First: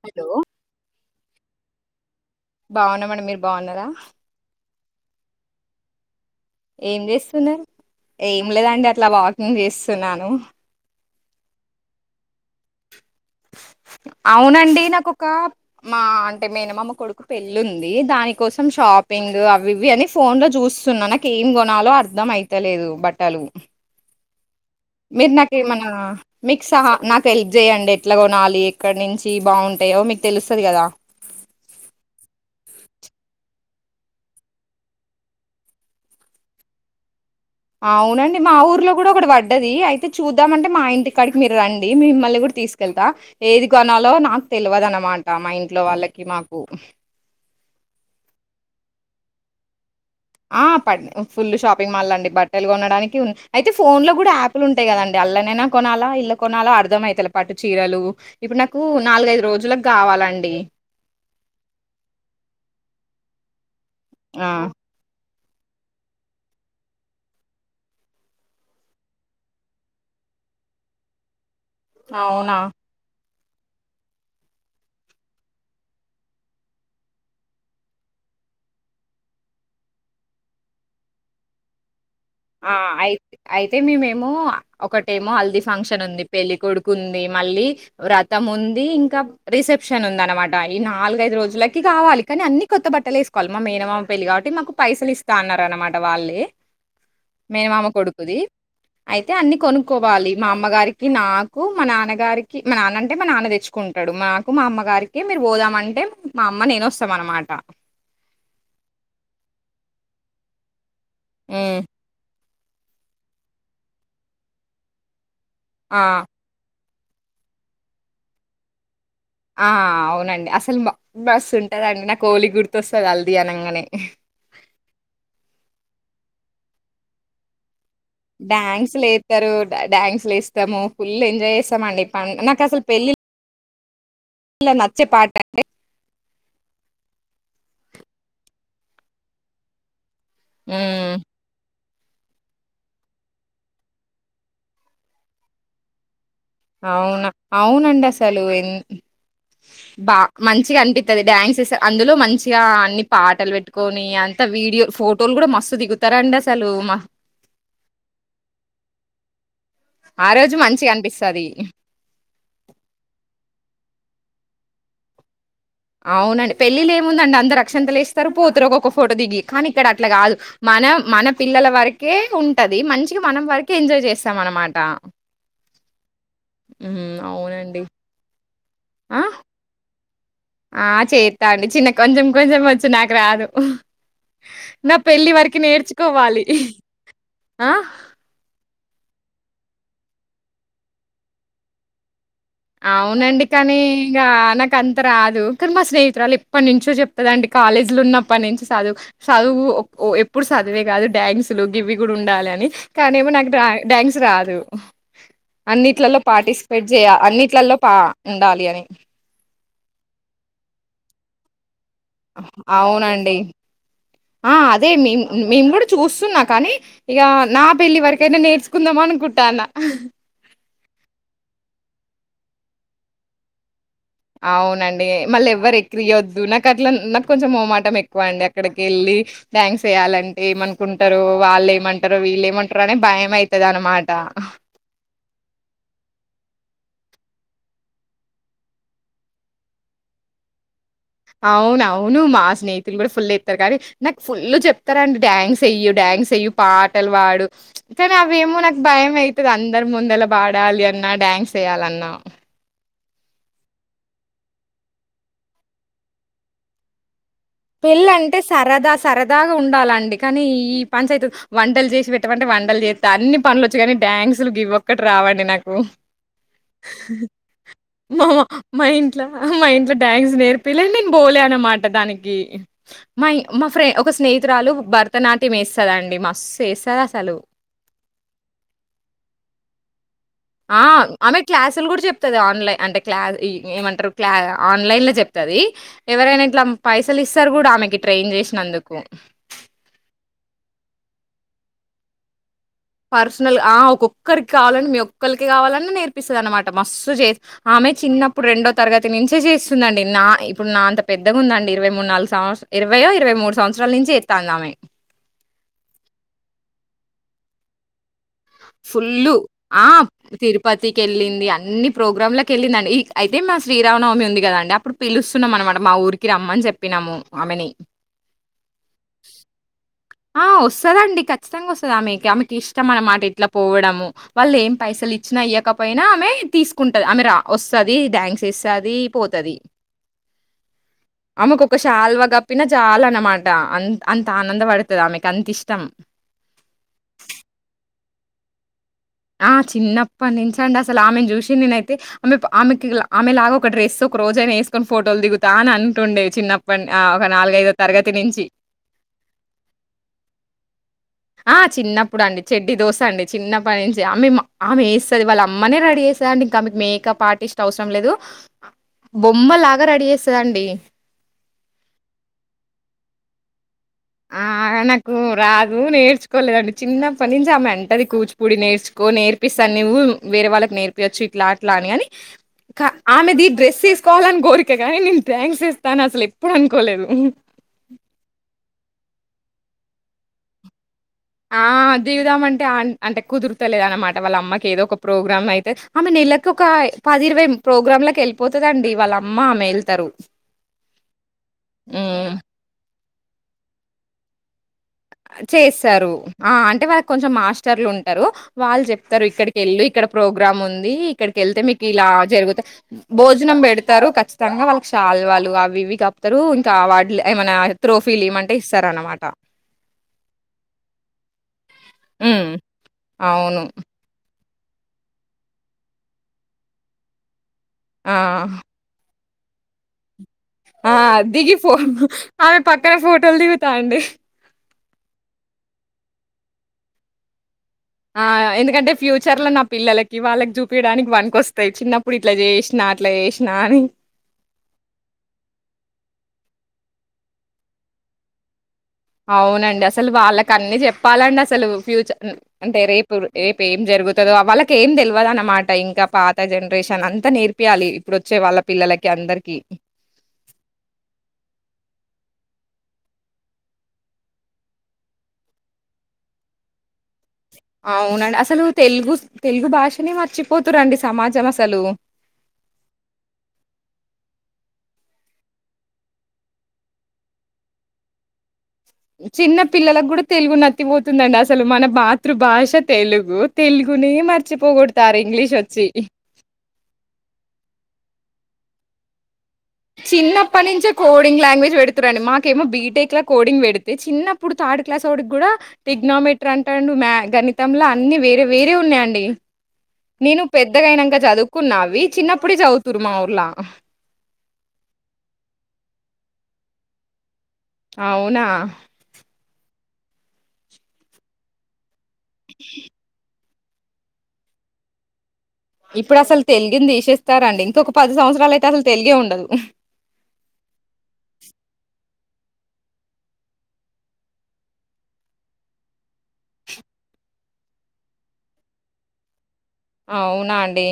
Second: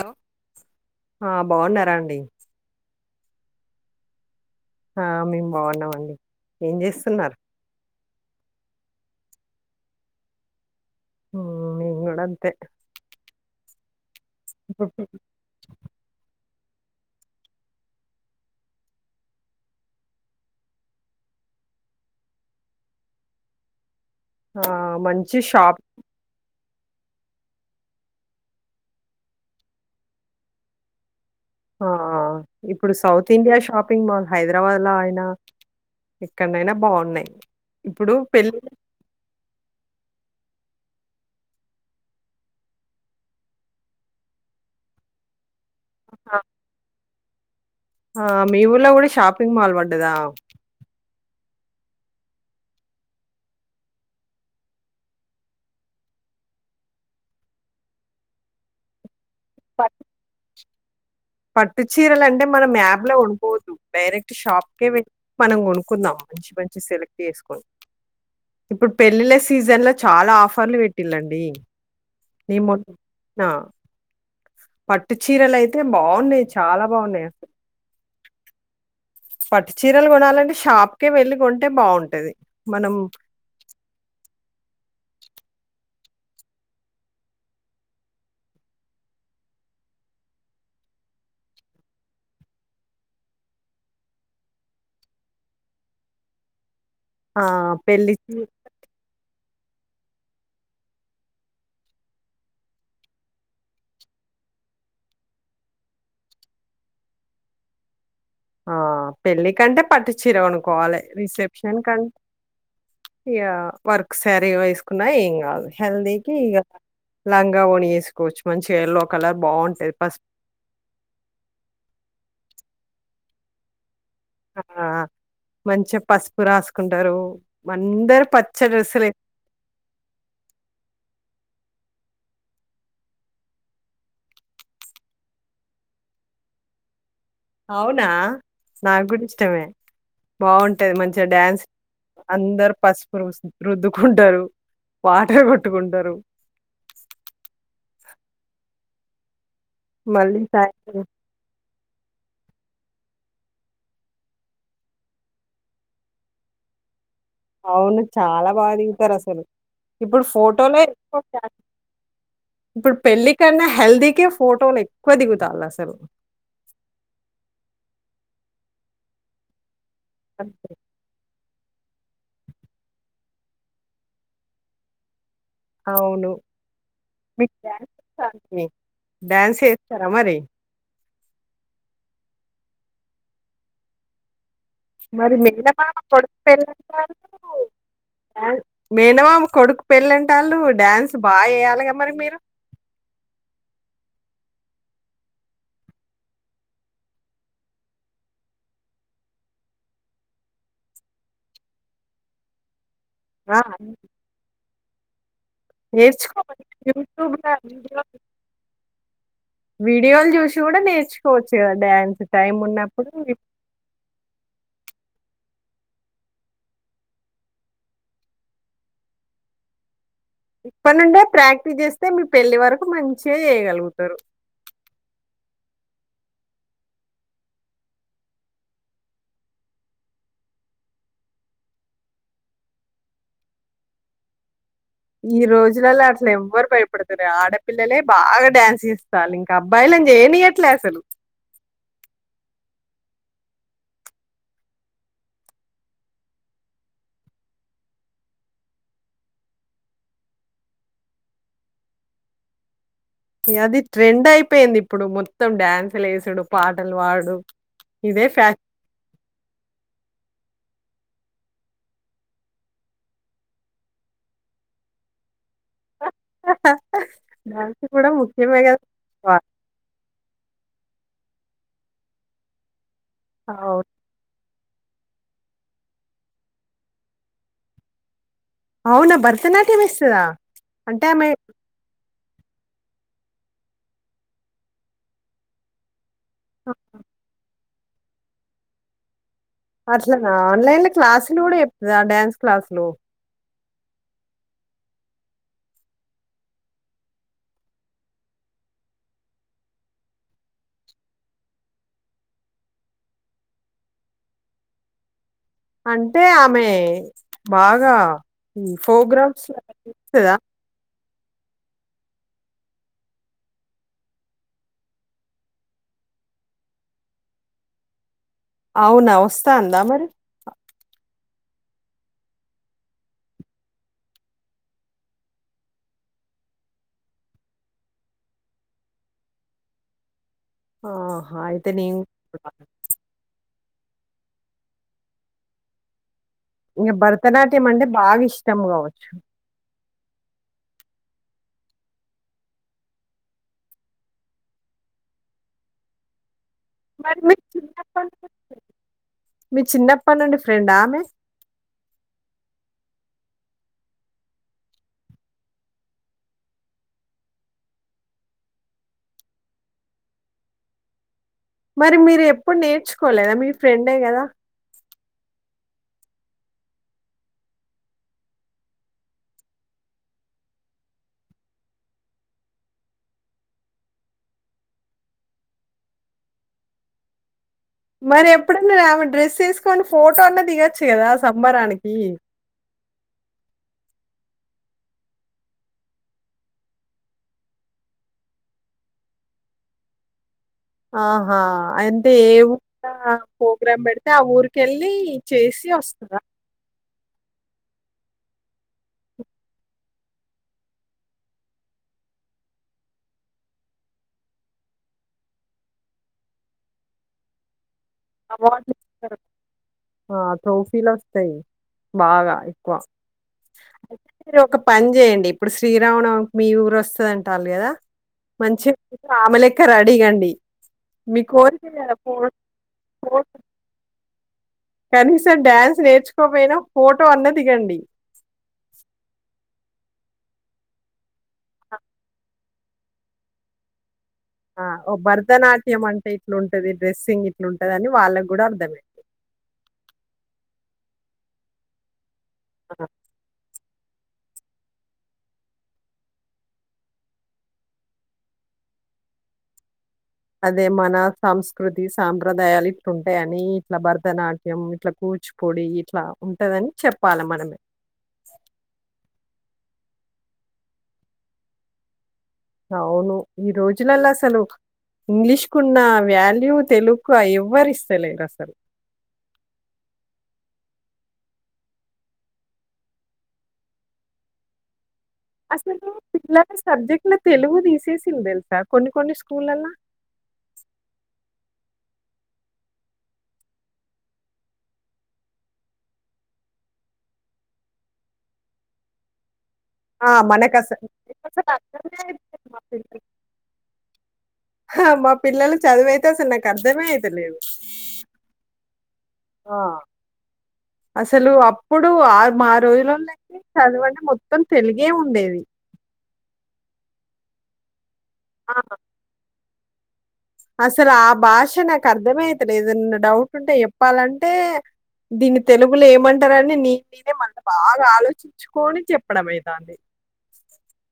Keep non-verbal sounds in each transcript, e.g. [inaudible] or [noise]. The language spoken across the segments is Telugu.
హలో ఆ బాగున్నారా అండి బాగున్నామండి మీరు బాగున్నారా ఆ మేము బాగున్నామండి ఏం చేస్తున్నారు ఏం లేదండి అట్లా వాకింగ్ చేస్తున్నాను హో నేను గూడ అంతే అవునండి ఇప్పుడు నాకొక మా అంటే మేన మామ కొడుకు పెళ్ళి ఉంది దాని కోసం షాపింగ్ అవి ఇవి అని ఫోన్ లో చూస్తున్నా నాకు ఏం గొనాలో అర్ధం అయితలేదు బట్టలు ఆ మీరు మంచి షాప్ నాకెమన్న మీకు సహా నాకు హెల్ప్ చేయండి ఎట్లా కొనాలి ఎక్కడి నుంచి బాగుంటాయో మీకు తెలుస్తుంది కదా ఆ ఇప్పుడు south India shopping mall Hyderabad లో అయినా ఎక్కడనైనా బాగున్నాయి ఇప్పుడు అవునండి మా పెళ్ళి ఊర్లో కూడా ఒక పడ్డది అయితే చూ ద్దాం అంటే మా ఇంటిక్కడికి మీరు రండి మిమ్మల్ని కూడా తీసుకెళ్తాం ఏది కొనాలో నాకు తెలియదు అనమాట మా ఇంటి ఇట్లో వాళ్ళకి ఆ మాకు ఆ మీ ఊలా కూడా షాపింగ్ మాల్ వాంట ఆ పడి ఫుల్ షాప్ ఎం బట్టలు కొన అయితే ఫోన్ లో కూడా యాలు ఉంటాయి కదండి అల్లైనా కొనాలా ఇల్ కొన అర్ం అవుతు పాటు చీరలు ఇప్పుడు నాకు నాలుగదు రోజులకుకి పట్టు కావాలండి పట్టు చీరలు అంటే మనం యాబ్ లో వండిపోదు డైరెక్ట్ ఆ రాప కే వె మనం కొనుక్కుందాం మంచి మంచి సెలెక్ట్ చేసుకొని ఇప్పుడు పెళ్ళిళ్ళ సీజన్ లో చాలా ఆఫర్లు పెట్టిలండి అవునా నా పట్టు చీరలు అయితే బాగున్నాయి చాలా బాగున్నాయి పట్ చీరలు కొనాలంటే షాప్కే వెళ్లి కొంటే బాగుంటాంది ఆ అయి అయితే మే మేము ఒక ఏమో హల్దీ ఫంక్షన్ ఉంది పెళ్ళ కొడుకు ఉంది మళ్ళీ వ్రతం ఉంది ఇంకా రిసెప్షన్ ఉంది అనమాట ఈ నాలుగైదు రోజులకి కావాలి కానీ అన్ని కొత్త బట్టలు వేసుకోవాలి మా మేనమామ పెళ్లి కాబట్టి మాకు పైసలు ఇస్తా అన్నారు అనమాట వాళ్ళు ఆహ్, మేనుమామ పెళ్లి చీ కొడుకుది అయితే అన్ని కొనుక్కోవాలి మా అమ్మగారికి నాకు మా నాన్నగారికి మా నాన్న అంటే మా నాన్న తెచ్చుకుంటాడు మాకు మా అమ్మగారికి మీరు పోదామ అంటే మా అమ్మ నేను వస్తాం అనమాట ఆ పెళ్ళ కంటే పట్టు చీర అనుకోవాలి రిసెప్షన్ హ్మ్ క ఇ వర్క్ శారీ వేసుకున్నా ఇం ఆ హల్దికి లంగా వని వేసుకోవచ్చు మంచిగా కలర్ ఆ బావుంటది. పసుపు అవునండి అసలు బస్సు ఉంటదండి నా కోలి గుర్తు వస కల్దిన అంగనే ఆ మంచిగా పసుపు రాసుకుంటారు అందరూ పచ్చ డ్యాన్స్లు డ్రెస్సులే వస్తారు డ్యాన్స్ లు ఇస్తాము ఫుల్ ఎంజాయ్ చేస్తా మండిప నాకుసలు పెళ్ళి ఇలా నచ్చే పాటంటే అవునా నాగ కూడాడి ఇష్టమే బాగుంటది హ్మ్ మంచిగా డ్యాన్స్ అందరు పసుపు ర రుద్దుకుంటారు వాట కొట్టుకుంటారు అవునా అవునంసలు ఎన్ బా మళ్ళీ మంచిగా సాయంత్రం అనిపిస్తుది డ్యాన్స అందులో మంచిగా అన్ని పాటలు పెట్టుకొని అంత వీడియో ఫోటోలు కూడా మస్తు దిగుతారంండి అసలు అవును చాలా బాగా దిగుతారు అసలు ఇప్పుడు ఆ రోజు ఫోటోలో మంచిగా అనిపిస్తది ఇప్పుడు పెళ్ళి న్నా హెల్దీకి ఫోటోలు ఎక్కువ దిగుతా అవునండి పెళ్ళ ఏముందండి అందరు అక్షణ తె లేసి సరిపోతురు ఒక ఫోటో దిగి కా ఇక్కడ అట్లా కాదు అంతే. మన మన పిల్లల వరకే ఉంటది మంచి మనం వరకే ఎంజాయ్ చేస్తాం అనమాట అవును మీకు న్ అవునండి ఆ రాయనయా సార అ మరి ఆ చేస్తా అండి చిన్న కొంచెం కొంచెం వచ్చు నాకు రాదు నా పెళ్లి మరి వరకి మెల్ల బమ కొడుకు నేర్చుకోవాలి. పెళ్ళంటారు ఆ మేనమా కొడుకు పెళ్ళంటే వాళ్ళు డ్యాన్స్ బాగా చేయాలిగా మరి మీరు అవునండి కానీ ఇంకా నాక అంత రాదు కానీ మా స్నేహితురాళు ఇప్పటి నుంచో చెప్తదండి కాలేజీలు ఉన్నప్పటి నుంచి చదువు చదువు ఎప్పుడు చదువే కాదు డ్యాంగ్సులు గివి కూడా ఉండాలి అని కానీమో నాకు ఆ! డ్యాన్స్ రాదు హామ్ అన్నిట్లలో నేర్చుకోమను. పార్టిసిపేట్ చేయ అన్ని యూట్యూబ్‌ల ట్యూబ్లో పా వీడియోలు ఉండాలి అని వీడియోలు చూసి కూడా నేర్చుకోవచ్చు కా అవునండి ఆ అదే మేం మేము కూడా చూస్తున్నా కానీ ఇక నా పెళ్లివరకైనా నేర్చుకుందామ అనుకుంటాన్న ఇప్ప నుండే ప్రాక్టీస్ చేస్తే మీ పెళ్ళలి వరకు మంచిగా చేయగలుగుతంది అవునండి మళ్ళీ ఎవ్వరు ఎక్కు క్రియొద్దు నాకు అట్లా నాకు కొంచెం మోమాటం ఎక్కువ అండి అక్కడికి వెళ్ళి డాన్స్ వయాలంటే ఏమనుకుంటారు వాళ్ళు ఏమంటారు వీళ్ళు ఏమంటారు అనే భయం అవుతుది అనమాట ఈ రోజులలో అట్లు ఎవ్వరు భయపడుతారు ఆడపిల్లలే బాగా డ్యాన్స్ ఇస్తారు ఇంకా అబ్బాయిలుని చేయనియట్లే అసలు అవున అవును మా స్నేహితులు కూడా ఫుల్ ఇస్తారు కానీ నాకు ఫుల్ చెప్తారండి డ్యాన్స్ అయ్య డ్యాన్స్ అయ్యి పాటలు పాడు కానీ అవేమో నాకు భయం అవుతుంది అందరు ముందలా పాడాలి అన్నా డ్యాన్స్ వయాలన్నా అది ట్రెండ్ అయిపోయింది ఇప్పుడు మొత్తం డ్యాన్సులు వేసుడు పాటలు పాడు పెళ్ళంటే సరదా సరదాగా ఉండాలండి కానీ ఈ పంచాయతీ వంటలు చేసి పెట్టమంటే వంటలు చేస్తా అన్ని పనులుచ్చు కానీ డాన్సులు ఇవ్వక్కటి రావండి నాకు డాన్స్ కూడా మా ముఖ్యమే మా ఇంట్లో కదా మా ఇంట్లో డాన్స్ నేర్పియలేదు నేను బోలే అన్నమాట దానికి మా మా అవును ఫ్రెం ఒక స్నేహి స్నేహితురాలు భరతనాట్యం వేస్తుందండి మస్తు వేస్తది అసలు అవునా భరతనాట్యం వేస్తదా ఆ ఆమె క్లాసులు కూడా చెపి చెప్తుంది ఆన్లైన్ అంటే క్లా ఏమంటారు క్లా ఆన్లైన్ లో చెప్తుంది ఎవరైనా ఇట్లా పైసలు ఇస్తారు కూడా ఆమెకి ట్రైన్ చేసినందుకు అట్లా ఆన్లైన్ లో క్లాసులు కూడా చెప్పా డ్యాన్స్ క్లాస్లో పర్సనల్ ఆ ఒక్కొక్కరికి కావాలండి మీ ఒక్కరికి కావాలని నేర్పిస్తుంది అనమాట మస్తు చే ఆమె చిన్నప్పుడు రెండో తరగతి నుంచే చేస్తుందిండి నా ఇప్పుడు నా అంత పెద్దగా ఉందండి ఇరవై మూడు నాలుగు సంవత్సర ఇరవై ఇరవై మూడు సంవత్సరాల నుంచి చేస్తాంది ఆమె అంటే ఆమె బాగా ఫుల్లు ప్రోగ్రామ్స్ ఆ ఇస్తుందా తిరుపతికి వెళ్ళింది అన్ని ప్రోగ్రామ్ లోకి వెళ్ళిందండి అయితే మా శ్రీరామనవమి ఉంది కదా అండి అప్పుడు పిలుస్తున్నాం అనమాట మా ఊరికి రమ్మని చెప్పినాము ఆమెని అవును వస్తా అందా మరి ఆ వస్తదండి క ఖచ్చితంగా వస్తుంది ఆమెకి ఆమెకి ఇష్టం అన్నమాట ఇట్లా పోవడము వాళ్ళు ఏం పైసలు ఇచ్చినా అయ్యాకపోయినా ఆమె తీసుకుంటది ఆమె రా వస్తుంది ్యాంక్స్ ఇస్తుంది పోతుంది ఆహా! ఆమెకు అయితే ఒక నేను షాల్వ కప్పిన చాలా అనమాట అంత అంత ఆనంద పడు ఆమెకు అంత ఇష్టం ఇంక భరతనాట్యం అంటే బాగా ఇష్టం కావచ్చు ఆ చిన్నప్ప నుంచండి అసలు ఆమెను చూసి నేనైతే ఆమె ఆమెకి ఆమెలాగా ఒక డ్రెస్ ఒక రోజయినా వేసుకొని ఫోటోలు దిగుతా అని అంటుండవి చిన్నప్ప మరి మీ చిన్నప్ప నుడి మీ చిన్నప్పటి నుండి ఫ్రెండా ఆ మే ఆ చిన్నప్పుడు అండి చెడ్డి దోశ అండి చిన్నప్పటి నుంచి ఆమె ఆమె వేస్తుది వాళ్ళ అమ్మనే రెడీ చేస్తుందిండి ఇంకా ఆమెకి మేకప్ ఆర్టిస్ట్ అవసరం లేదు బొమ్మలాగా రెడీ చేస్తుదండి మరి మీరు ఎప్పుడు నేర్చుకోలేదా మీరు ఫ్రెడ్ కదా ఆ! నాకు రాదు నేర్చుకోలేదండి చిన్నప్పటి నుంచి ఆమె ఎంటది కూచిపూడి నేర్చుకో నేర్పిస్తాను నువ్వు వేరే వాళ్ళకి నేర్పియవచ్చు ఇట్లా అట్లా అని అని ఆమెది డ్రెస్ తీసుకోవాలని కోరిక కానీ నేను థ్యాంక్స్ ఇస్తాను అసలు ఎప్పుడు అనుకోలేదు మరి ఎప్పుడన్నా రావండి డ్రెస్ తీసుకొని ఫోటో అన్నా దిగచ్చు ఆ దీగుదామంటే అంటే కుదురతలేద అనమాట వాళ్ళ అమ్మకి ఏదో ఒక ప్రోగ్రామ్ అయితే ఆమె నెలలకుకి ఒక పది ఇరవై ప్రోగ్రామ్ కి వెళ్ళిపోతుదండి వాళ్ళ అమ్మ ఆమె వెళ్తారు ఆహా అంటే ఏ ప్రోగ్రామ్ బ పెడితే ఆ ఊకెల్ చేస్తారు ఆ అంటే వారి కొంచెం మాస్టర్లు ఉంటారు వాళ్ళు చెప్తారు ఇక్కడికిళ్ళు ఇక్కడ ప్రోగ్రామ్ ఉంది ఇక్కడికి వెళ్తే మీకు ఇలా జరుగుతా భోజనం పెడతారు ఖచ్చితంగా వాళ్ళకి చల్ వాళ్ళు అవి ఇవి కపుతారు ఇంకా వాటి ఏమైనా త్రోఫీ ఇయ్యమంటే అవార్డులిస్తారు. ఇస్తారనమాట ఆ ట్రోఫిలోస్తాయ్ హుమ్ అవును అయితే మీరు ఒక పని చేయండి ఇప్పుడు శ్రీరామ నవమి మీ ఊరు వస్తదంటరు గదా ఆ! మంచి ఆమేలెక్క రడి కండి ఆ దిగి ఫో ఆమె పక్కన ఫో ఫోటోల్దిగుతాండి [inaudible] కనీసం డ్యాన్స్ నేర్చుకోపోయినా ఫోటో అన్న దిగండి ఆ ఎందుకంటే ఫ్యూచర్ లో నా పిల్లలకి వాళ్ళకి చూపియడానికి వనక్ వస్తాయి చిన్నప్పుడు ఇట్లా చేసినా అట్లా చేసినా అని ఆ ఒ భరతనాట్యం అంటే ఇట్లుంటది డ్రెస్సింగ్ ఇట్లుంటది అని వాళ్ళకి కూడా అర్థమై అవునండి అసలు వాళ్ళకన్ని చెప్పాలండి అసలు ఫ్యూచర్ ఆ! అంటే రేపు రేపు ఏం జరుగుతు తదో వాళ్ళకి ఏం తెలియాలన్నమాట ఇంకా పాత జనరేషన్ అంతా నేర్పియాలి ఇప్పుడు వచ్చే వాళ్ళ పిల్లలకి అందరికి అదే మన సంస్కృతి సాంప్రదాయాలు ఇట్లుంటయని ఇట్లా భరతనాట్యం, ఇట్లా కూచిపూడి ఇట్లా ఉంటదని చెప్పాలి మనమే అవునండి అసలు తెలుగు తెలుగు భాషనే మర్చిపోతురండి సమాజం అసలు అవును ఈ రోజులలో అసలు ఇంగ్లీష్ కు ఉన్న వాల్యూ తెలుక్కు ఎవ్వరు ఇస్తలేరు అసలు చిన్న పిల్లలకు కూడా తెలుగు నత్తిపోతుందండి అసలు మన మాతృభాష తెలుగు తెలుగునే మర్చిపోగొడ్ అసలు పిల్లల సబ్జెక్ట్ లో తెలుగు తీసేసిందేల్ కొన్ని కొన్ని స్కూల్ ల్లా ల్ల చిన్నప్పటి నుంచే కోడింగ్ లాంగ్వేజ్ పెడుతురండి. మాకేమో బీటెక్లా కోడింగ్ పెడితే చిన్నప్పుడు థర్డ్ క్లాస్ ఓడికి కూడా టెగ్నోమెటర్ అంటాడు మ్యా గణితంల అన్ని వేరే వేరే ఉన్నాయండి. ఆ నేను మనకస పెద్దగాయినంక అసలు అర్థమే చదువుకున్నావి అయితలేదు చిన్నప్పుడే మా పిల్లలు చదువుతురు మా ఊర్ల మా పిల్లల చదువయితే అసలు నాకు అర్ధమే అయితే లేదు అవునా ఆ అసలు అప్పుడు ఇప్పుడు ఆ మా రోజుల్లాల చదువంటే మొత్తం తెలుగే ఉండేది. ఇప్పుడు అసలు తెలిగింది తీసేస్తారండి ఇంకొక పది సంవత్సరాలు ఆ! అయితే అసలు తెలిగే ఉండదు అసలు ఆ భాష నాకు అర్ధమే ఐ తేలేదు ఏదన్నా డౌట్ ఉంటే చెప్పాలంటే దీన్ని తెలుగులో ఏమంటారని నే నేనే మల్ల బాగా ఆలోచించుకొని చెప్పడం అయి అవునా అండి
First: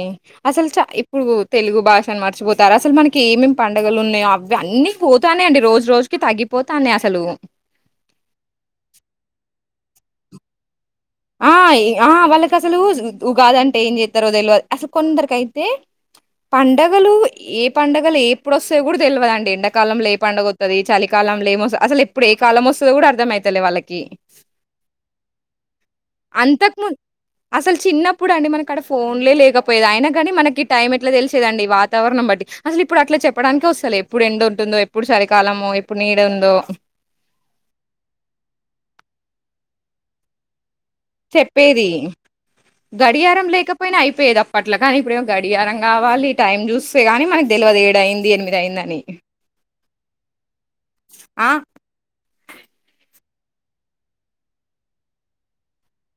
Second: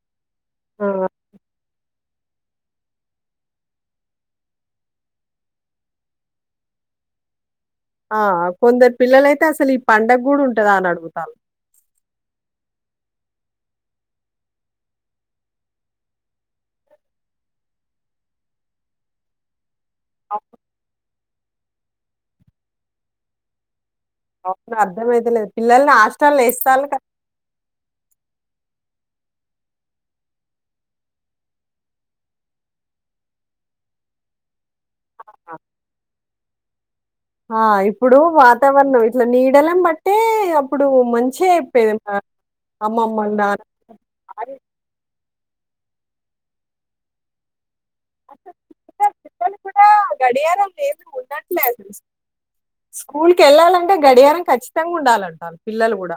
అసలు చ ఆ ఇప్పుడు తెలుగు భాష మర్చిపోతారు అసలు మనకి ఏమేమి పండగలు ఉన్నాయో అవి అన్నీ పోతానై అండి రోజు రోజుకి తగ్గిపోతానై అసలు ఆ కొందరు పిల్లలైతే అసలు ఈ పండగ కూడా ఉంటదా అని అడుగు ఆ ఆ వాళ్ళకసలు ఉగాదంటే ఏం చేతారో తెల్వద్ అసలు కొందరికి అయితే పండగలు ఏ పండగలు ఎప్పుడు వస్తాయో కూడా తెలువదండీ ఎండ కాలం లేపండుగొత్తది చలి కాలంల అసలు ఇప్పుడు ఏ కాలం వస్తదో కూడా అర్థమయితలే వాళ్ళక్ అవును అర్థమయితలేదు పిల్ల అంతకు ముందు అసలు చిన్నప్పుడు అండి మనక్ అక్కడ ఫోన్లే లేకపోయది అయినా కాగాని మనకి ఈ టైం ఎట్లా తెలిసేదండి వాతావరణం బట్టి అసలు ఇప్పుడు అట్లా చెప్పడానికి వస్తులే ఎప్పుడు ఎండోత్తుందో ఎప్పు ఇప్పుడు ఆ చలికాలము ఇప్పుడు నీ దే ఉందొ ఆ ఇప్పుడు వాతావరణం ఇట్లా నీడలం బట్టే అప్పు చెప్పేది అమ్మమ్మలు, గడియారం నానమ్మలు. లేకపోయినా అయిపోయేది అది అప్పట్లా కాని ఇప్పుడే గడియారం కావాలి టైమ్ చూస్తేగాని మనకు తెవదు ఇగ టైయింది అసలు ఎనిమిది అయింద అని పిల్లలు పిల్లలు కూడా గడియారం లేదు ఆ స్కూల్ కి వెళ్ళాలంటే గడియారం ఖచ్చితంగా ఉండాలంటారు పిల్లలు కూడా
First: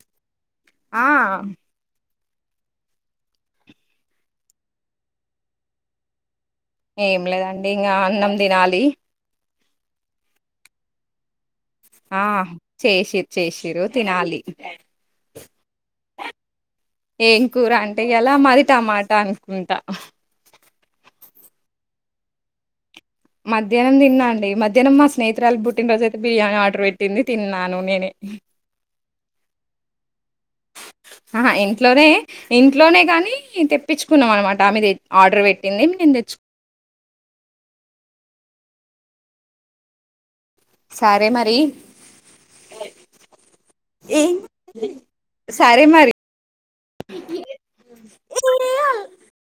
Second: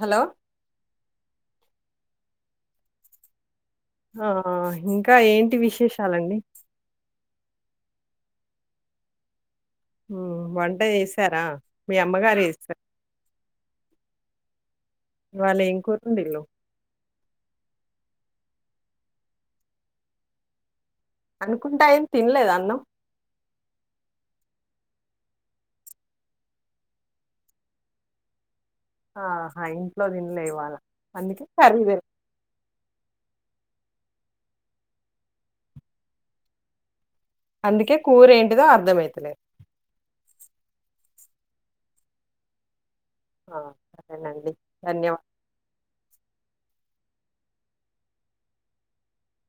హలో ఆ ఆ ఇంకా ఏంటి విశేషాలండి ఏం లేదండి ఇక అన్నం తినాలి వంట చేసారా ఆ చేసిర్ చేసిరు తినాలి వాళ్లు ఏం కూర వండిల్లు ఏం కూర అంటే ఈయాల మాది టమాట అనుకుంటా అనుకుంటా ఏంది తినలేదు అన్నం మధ్యాహ్నం తిన్నాండి మధ్యాహ్నం మా స్నేహితురాలి పుట్టినరోజు అయితే బిర్యానీ ఆర్డర్ పెట్టింది తిన్నాను నేనే ఆహా ఇంట్లో తినలే ఇవ్వాలా అందుకే ఆహా కర్రీ తెల్ ఈ తెప్పించుకున్నాం అనమాట మీది ఆర్డర్ పెట్టింది నేను తెచ్చుకో అందుకే కూరేంటిదో అర్థమైతే లేదు సరే మరి ఆ ఏ సరేనండి ధన్యవాదాలు సరే మరి ఎంగి య